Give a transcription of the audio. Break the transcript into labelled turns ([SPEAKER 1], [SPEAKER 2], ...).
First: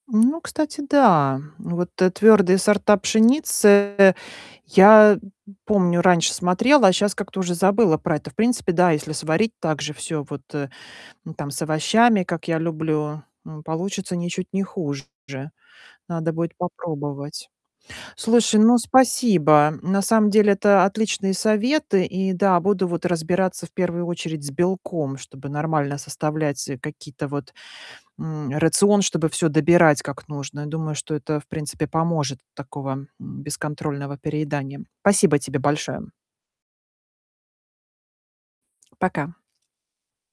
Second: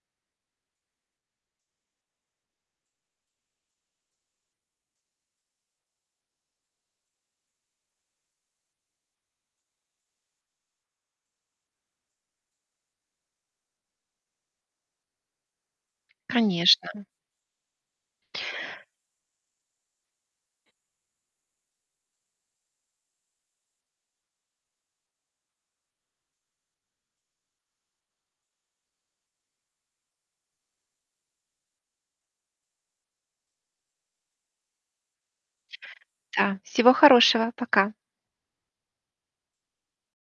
[SPEAKER 1] Ну, кстати, да. Вот, твердые сорта пшеницы я помню, раньше смотрела, а щас как-то уже забыла про это. В принципе, да, если сварить так же всё вот, э, там, с овощами, как я люблю, м, получится ничуть не хуже. Надо будет
[SPEAKER 2] Конечно.
[SPEAKER 1] попробовать. Слушай, ну спасибо. На самом деле, это отличные советы. И да, буду вот разбираться в первую очередь с белком, чтобы нормально составлять, э, какие-то вот М, рацион, чтобы всё добирать как нужно. Я думаю, что это, в принципе, поможет от такого бесконтрольного переедания. Спасибо тебе большое.
[SPEAKER 2] Да. Всего хорошего. Пока.
[SPEAKER 1] Пока.